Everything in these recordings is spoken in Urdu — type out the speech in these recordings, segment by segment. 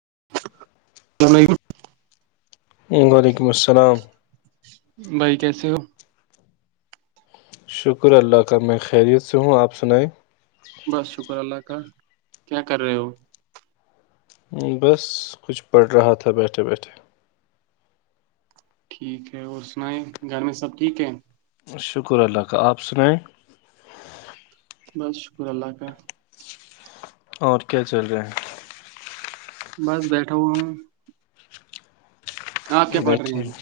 [unintelligible] وعلیکم السلام بھائی کیسے ہو شکر اللہ کا میں خیریت سے ہوں آپ سنائیں بس شکر اللہ کیا کر رہے ہو بس کچھ پڑ رہا تھا بیٹھے بیٹھے ٹھیک ہے اور سنناائیں گھر میں سب ٹھیک ہے شکر اللہ کا آپ سنائیں بس شکر اللہ کا اور کیا چل رہے ہیں بس بیٹھا ہ ہ آپ کیا ہیں پڑھ رہے بیٹھے ہیں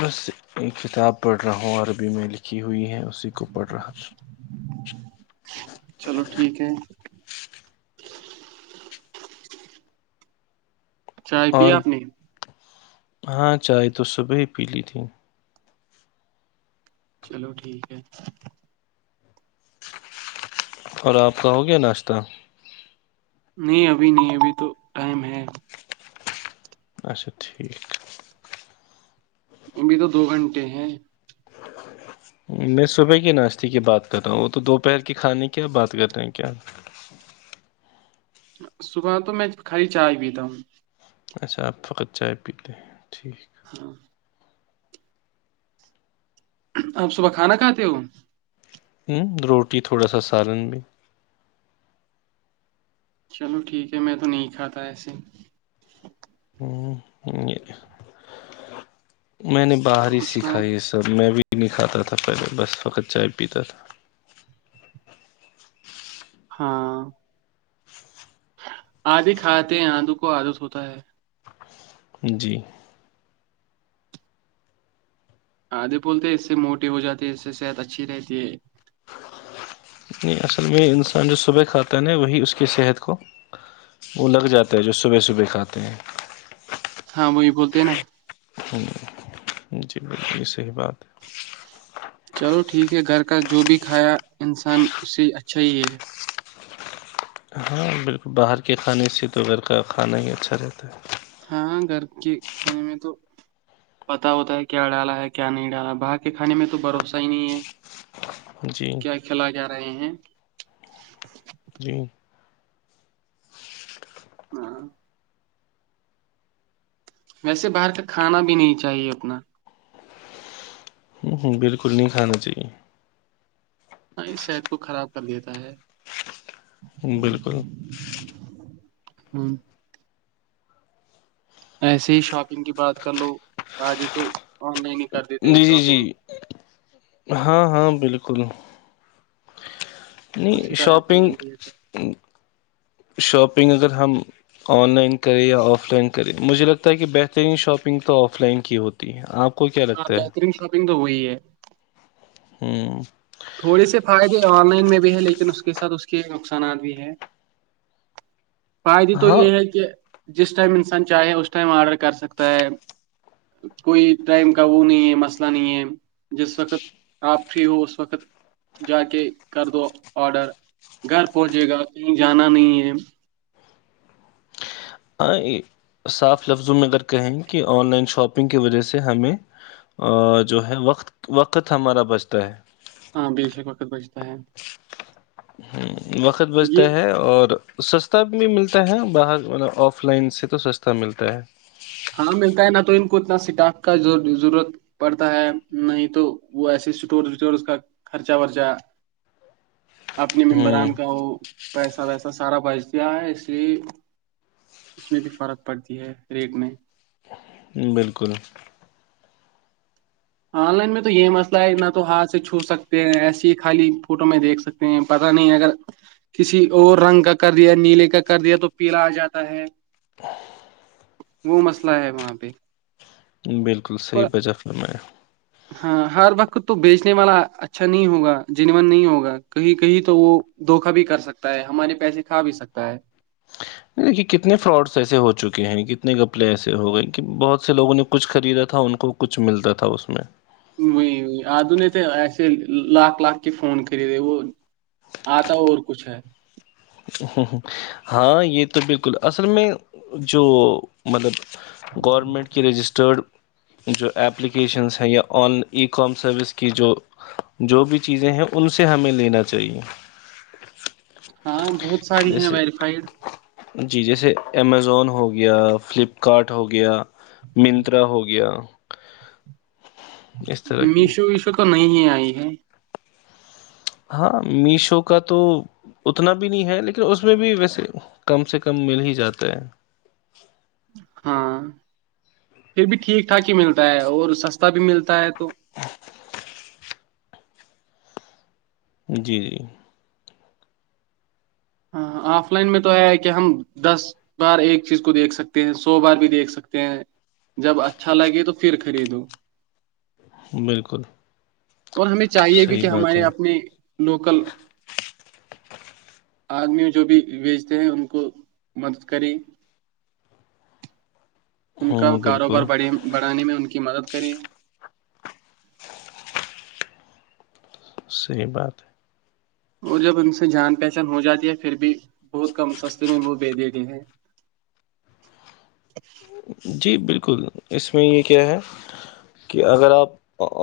میں سے ایک کتاب پڑھ رہا ہوں عربی میں لکھی ہوئی ہے کسی کو پڑ رہا چلو ٹھیک ہے چائے پی اور آپ نے ہاں چائے تو صبح ہی پی لی تھی چلو ٹھیک ہے اور آپ کا ہو گیا ناشتہ نہیں ابھی نہیں ابھی تو ٹائم ہے اچھا ٹھیک ابھی تو دو گھنٹے ہیں میں صبح کے ناشتے کی بات کر رہا ہوں وہ تو دوپہر کے کھانے کی بات کر رہے ہیں کیا صبح تو میں خالی چائے پیتا ہوں اچھا آپ فقت چائے پیتے ہیں ٹھیک ہاں آپ صبح کھانا کھاتے ہو ہوں روٹ اسٹی تھوڑا سارن میں بھی چلو ٹھیک ہے میں تو نہیں کھاتا ایسے ہی ہوں میں نے باہر ہی اور سنائیں؟ سیککھاائی یہ سب میں بھی پی نہیں کھاتا تھا پہلے بس وقت چائے پیتا تھا ہاں آدھی کھاتے ہیں آدو کو آدس ہوتا ہے جی آدھے بولتے ہیں اس سے موٹی ہو جاتی ہے اس سے صحت اچھی رہتی ہے [inaudible] ہاں وہی بولتے ہیں نا جی ب صحیح بات ہے چلو ٹھیک ہے گھر کا جو بھی کھایا انسان اس سے اچھا ہی ہے ہاں بالکل باہر کے کھانے سے تو گھر کا کھانا ہی اچھا رہتا ہے ہاں گھر کے کھانے میں تو پتا ہوتا ہے کیا ڈالا ہے کیا نہیں ڈالا باہر کے کھانے میں تو بھروسہ ہی نہیں ہے ہے جی کیا کھیلا جا رہے ہیں [inaudible] جی ہاں ویسے باہر کا کھانا بھی نہیں چاہیے اپنا ہوں ہوں بالکل نہیں کھانا چاہیے ہ اس صحت کو خراب کر دیتا ہے بالکل ہوں ایسے ہی شاپنگ کی بات کر لو آجے تو آن لائن ہی کر دیتے ہیں جی جی جی شاپنگ ہاں ہاں بالکل اسکل اسی نہیں ٹائپ کا یہ شاپنگ بھی ہے شاپ شاپنگ اگر ہم آن لائن کریں یا آف لائن کریں مجھے لگتا ہے کہ بہترین شاپنگ تو آف لائن کی ہوتی ہے آپ کو کیا ہاں لگتا ہے بہترین شاپنگ تو وہی ہے ہوں تھوڑے سے فائدے آن لائن میں بھی ہے لیکن اس کے ساتھ اس کے نقصانات بھی ہے فائدے تو ہاں یہ ہے کہ جس ٹائم انسان چاہے اس ٹائم آرڈر کر سکتا ہے کوئی ٹائم کا وہ نہیں ہے مسئلہ نہیں ہے جس وقت آپ فری ہو اس وقت جا کے کر دو آڈر گھر پہنچے گا کہیں جانا نہیں ہے ہاں صاف لفظوں میں اگر کہیں کہ آن لائن شاپنگ کی وجہ سے ہمیں جو ہے وقت وقت ہمارا بچتا ہے ہاں بے شک وقت بجتا ہے وقت یہ بجتا ہے اور سستا بھی ملتا ہے باہر آف لائن سے تو سستا ملتا ہے ہاں ملتا ہے نہ تو ان کو اتنا اسٹاف کا ضرورت پڑتا ہے نہیں تو وہ ایسے اسٹورس وٹورس کا خرچہ ورچہ اپنے ہ ممبران کا ہو پیسہ ویسا سارا بج دیا ہے اس لیے اس میں بھی فرق پڑتی ہے ریٹ میں بالکل آن لائن میں تو یہ مسئلہ ہے نہ تو ہاتھ سے چھو سکتے ہیں ایسیے ہی خالی فوٹو میں دیکھ سکتے ہیں پتاہ نہیں اگر کسی اور رنگ کا کر دیا نیلے کا کر دیا تو پیلا آ جاتا ہے وہ مسئلہ ہے وہاں پہ بالکل صحیح اور بجہ پھر میں ہاں ہر وقت تو بیچنے والا اچھا نہیں ہوگا جنن نہیں ہوگا کہیں کہیں تو وہ دھوکا بھی کر سکتا ہے ہمارے پیسے کھا بھی سکتا ہے نہیں دیکھیے کتنے فراڈس ایسے ہو چکے ہیں کتنے گپلے ایسے ہو گئے کہ بہت سے لوگوں نے کچھ خریدا تھا ان کو کچھ ملتا تھا اس میں وہی آدو نہیں تھے ایسے لاکھ لاکھ کے فون خریدے وہ آتا اور کچھ ہے ہوں ہاں یہ تو بالکل اصل میں جو مطلب گورنمنٹ کے رجسٹرڈ جو اپپلیکیشنس ہیں یا آن ای کام سروس کی جو جو بھی چیزیں ہیں ان سے ہمیں لینا چاہیے ہاں بہت ساری ہیں جیسے ویریفائڈ جی جیسے امیزون ہو گیا فلپ کارٹ ہو گیا منترا ہو گیا [inaudible] اس طرح کی مشو وش تو نہیں ہی آئی ہے ہاں میشو کا تو اتنا بھی نہیں ہے لیکن اس میں بھی ویسے کم سے کم مل ہی جاتا ہے ہاں پھر بھی ٹھیک ٹھاک ہی ملتا ہے اور سستا بھی ملتا ہے تو جی جی ہاں آف لائن میں تو ہے کہ ہم دس بار ایک چیز کو دیکھ سکتے ہیں سو بار بھی دیکھ سکتے ہیں جب اچھا لگے تو پھر خریدوں بالکل اور ہمیں چاہیے بھی صحیح کہ بات ہمارے ہے اپنے لوکل آدمی جو بھی بیچتے ہیں ان کو مدد کرے ان کا ہوں بالکل کاروبار بڑانے میں ان کی مدد کریں صحیح بات ہے اور جب ان سے جان پہچان ہو جاتی ہے پھر بھی بہت کم سستے میں منہ بھیے دیےتےئے ہیں جی بالکل اس میں یہ کیا ہے کہ اگر آپ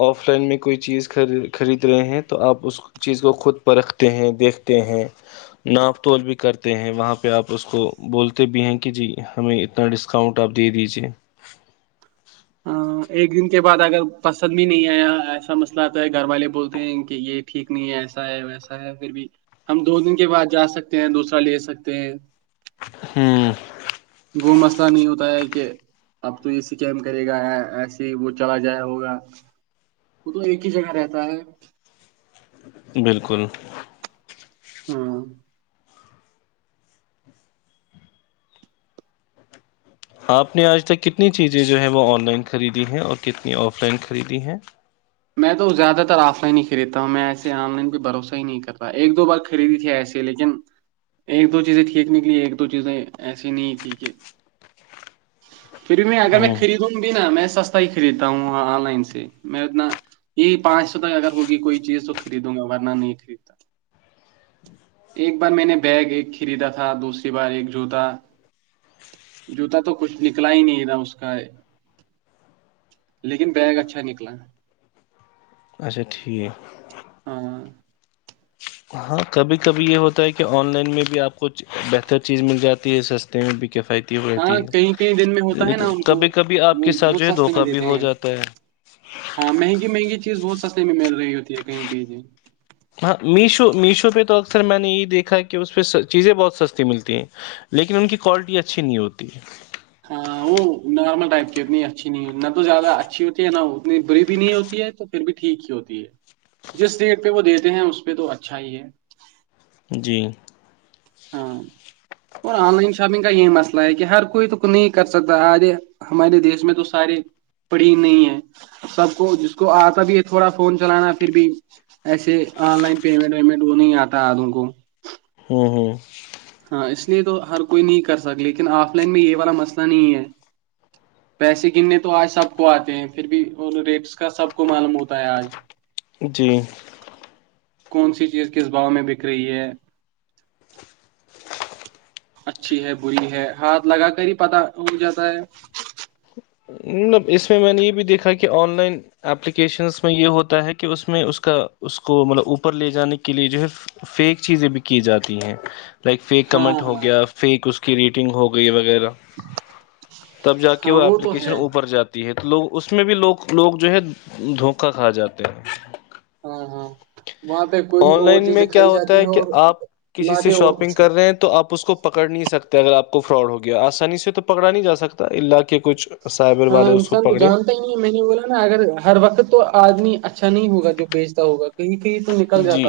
آف لائن میں کوئی چیز خرید رہے ہیں تو آپ اس چیز کو خود پرکھتے ہیں دیکھتے ہیں ناپ توول بھی کرتے ہیں وہاں پہ آپ اس کو بولتے بھی ہیں کہ جی ہمیں اتنا ڈسکاؤنٹ پ دے دیجیے [unintelligible] ہ ایک دن کے بعد اگر پسند بھی نہیں آیا ایسا مسئلہ آتا ہے گھر والے بولتے ہیں کہ یہ ٹھیک نہیں ہے ایسا ہے ویسا ہے پھر بھی ہم دو دن کے بعد جا سکتے ہیں دوسرا لے سکتے ہیں ہوں وہ مسئلہ نہیں ہوتا ہے کہ اب تو یہ سکیم کرے گا ایسے ہی وہ چلا جایا ہوگا وہ تو ایک ہی جگہ رہتا ہے بالکل ہاں آپ نے آج تک کتنی چیزیں جو ہیں وہ آن لائن خریدی ہیں اور کتنی آف لائن خریدی ہیں میں تو زیادہ تر آف لائن ہی خریدتا ہوں میں ایسے آن لائن بھی بھروسہ ہی نہیں کر رہا ایک دو بار خریدی تھی ایسے لیکن ایک دو چیزیں ٹھیک نکلی ایک دو چیزیں ایسی نہیں تھی کہ پھر میں اگر میں ہوں خرید دوں گی ن میں سستا ہی خریدتا ہوں آن لائن سے میں اتنا [unintelligible] یہی پانچ سو تک اگر ہوگی کوئی چیز تو خریدوں گا ورنہ نہیں خریدتا ایک بار میں نے بیگ ایک خریدا تھا دوسری بار ایک جوتا جوتا تو کچھ نکلا ہی نہیں تھا اس کا لیکن بیگ اچھا نکلا اچھا ٹھیک ہاں ہاں کبھی کبھی یہ ہوتا ہے کہ آن لائن میں بھی آپ کو بہتر چیز مل جاتی ہے سستے میں بھی کفیت تی ہاں ہے کہیں کہیں دن میں ہوتا ہے نا لیکن ان کو کبھی کبھی آپ وہ کے ساتھ بہت جو ہے سستے میں دھوکا بھی دیتے ہو ہیں جاتا ہے ہاں مہنگی مہنگی چیز بہت سستے میں مل رہی ہوتی ہے کہیں کہیں ج ہاں میشو میشو پہ تو اکثر میں نے یہ دیکھا کہ اس پہ چیزیں بہت سستی ملتی ہیں لیکن ان کی کوالٹی اچھی نہیں ہوتی ہاں وہ نارمل ٹائپ کی اتنی اچھی نہیں ہوتی نہ تو زیادہ اچھی ہوتی ہے نہ اتنی بری بھی نہیں ہوتی ہے تو پھر بھی ٹھیک ہی ہوتی ہے جس ریٹ پہ وہ دیتے ہیں اس پہ تو اچھا ہی ہے جی ہاں اور آن لائن شاپنگ کا یہی مسئلہ ہے کہ ہر کوئی تو نہیں کر سکتا آدے ہمارے دیش میں تو سارے پڑی نہیں ہے سب کو جس کو آتا بھی ہے تھوڑا فون چلانا پھر بھی ایسے آن لائن پیمنٹ ویمنٹ وہ نہیں آتا آدوں کو ہوں ہوں ہاں اس لیے تو ہر کوئی نہیں کر سک لیکن آف لائن میں یہ والا مسئلہ نہیں ہے پیسے گننے تو آج سب کو آتے ہیں پھر بھی ریٹس کا سب کو معلوم ہوتا ہے آج جی کون سی چیز کس بااں میں بک رہی ہے اچھی ہے بری ہے ہاتھ لگا کر ہی پتا اگ جاتا ہے مطلب اس میں نے یہ بھی دیکھا کہ آن لائن اپلیکیشنس میں یہ ہوتا ہے کہ اس میں اس کا اس کو مطلب اوپر لے جانے کے لے جو ہے فیک چیزیں بھی کی جاتی ہیں لائک فیک ہاں کمنٹ ہو ہاں گیا فیک اس کو کی ریٹنگ ہو گئی ہےس [unintelligible] تب جا کے ہاں ہو وہ تو کچن ہے اوپر جات ہے تو لوگ اس میں بھی لوگ لوگ جو ہے دھوکہ کھا جاتے ہیں ہاں ہاں وہاں پہ کوئی آن اور لائن چیز میں کیا دکھائی ہوتا جاتی ہے کہ اور آپ کسی سے لاتے اور شاپنگ کچھ ہے کر رہے ہیں تو آپ اس کو پکڑ نہیں سکتے کہ اگر آپ کو فراڈ ہو گیا آسانی سے تو پکڑا نہیں جا سکتا اللہ کے کچھ سائبر ہاں والے اس کو انسان تو پکڑے جانتا ہی نہیں ہے میں نے بولا نا اگر ہر وقت تو آدمی اچھا اچھا نہیں ہوگا جو بیچتا ہوگا نہیں جی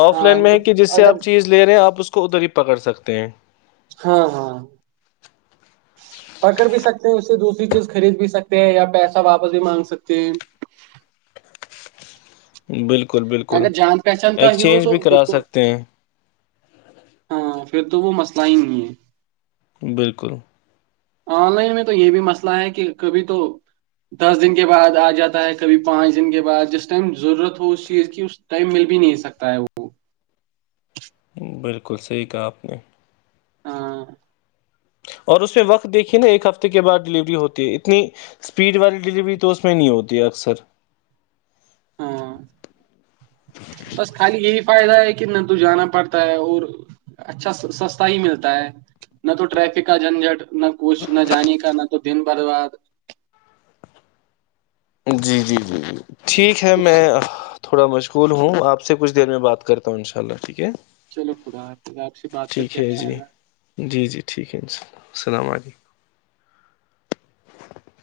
آف ہاں لائن میں ہے تو کہ جس سے آپ اگر چیز لے رہے ہیں آپ اس کو ادھر ہی پکڑ سکتے تے ہاں ہاں پکڑ بھی سکتے ہیں اس سے دوسری چیز خرید بھی سکتے ہیں یا پیسہ واپس بھی مانگ سکتے ہیں بالکل بالکل بالکل اگر جان پہچان کا ہی ہو ایکسچینج بھی تو پھر کرا تو سکتے ہیں ہاں پھر تو وہ مسئلہ ہی نہیںئی ہیں بالکل آن لائن میں تو یہ بھی مسئلہ ہے کہ کبھی تو دس دن کے بعد آ جاتا ہے کبھی پانچ دن کے بعد جس ٹائم ضرورت ہو اسی چیز کی اس ٹائم مل بھی نہیں سکتا ہے وہ بالکل بالکل صحیح کہا آپ نے ہاں اور اس میں وقت دیکھیے نا ایک ہفتے کے بعد ڈلیوری ہوتی ہے اتنی اسپیڈ والی ڈیلیوری تو اس میں نہیں ہوتی ہے اکثر ہاں بس خالی یہی فائدہ ہے کہ نہ تو جانا پڑتا ہے اور اچھا سستا ہی ملتا ہے نہ تو ٹریفک کا جھنجھٹ نہ کچھ نہ جانے کا نہ تو دن بر باد جی جی جی جی ٹھیک ہے اس میں تھوڑا مشغول ہوں آپ سے کچھ دیر میں بات کرتا ہوں ان شاء اللہ ٹھیک ہے چلو خدا حافظ آپ سے بات کر ٹھیک کے ہے اچھا جی لگا جی جی ٹھیک ہے ان شاءلہ السلام علیکم [unintelligible] [inaudible]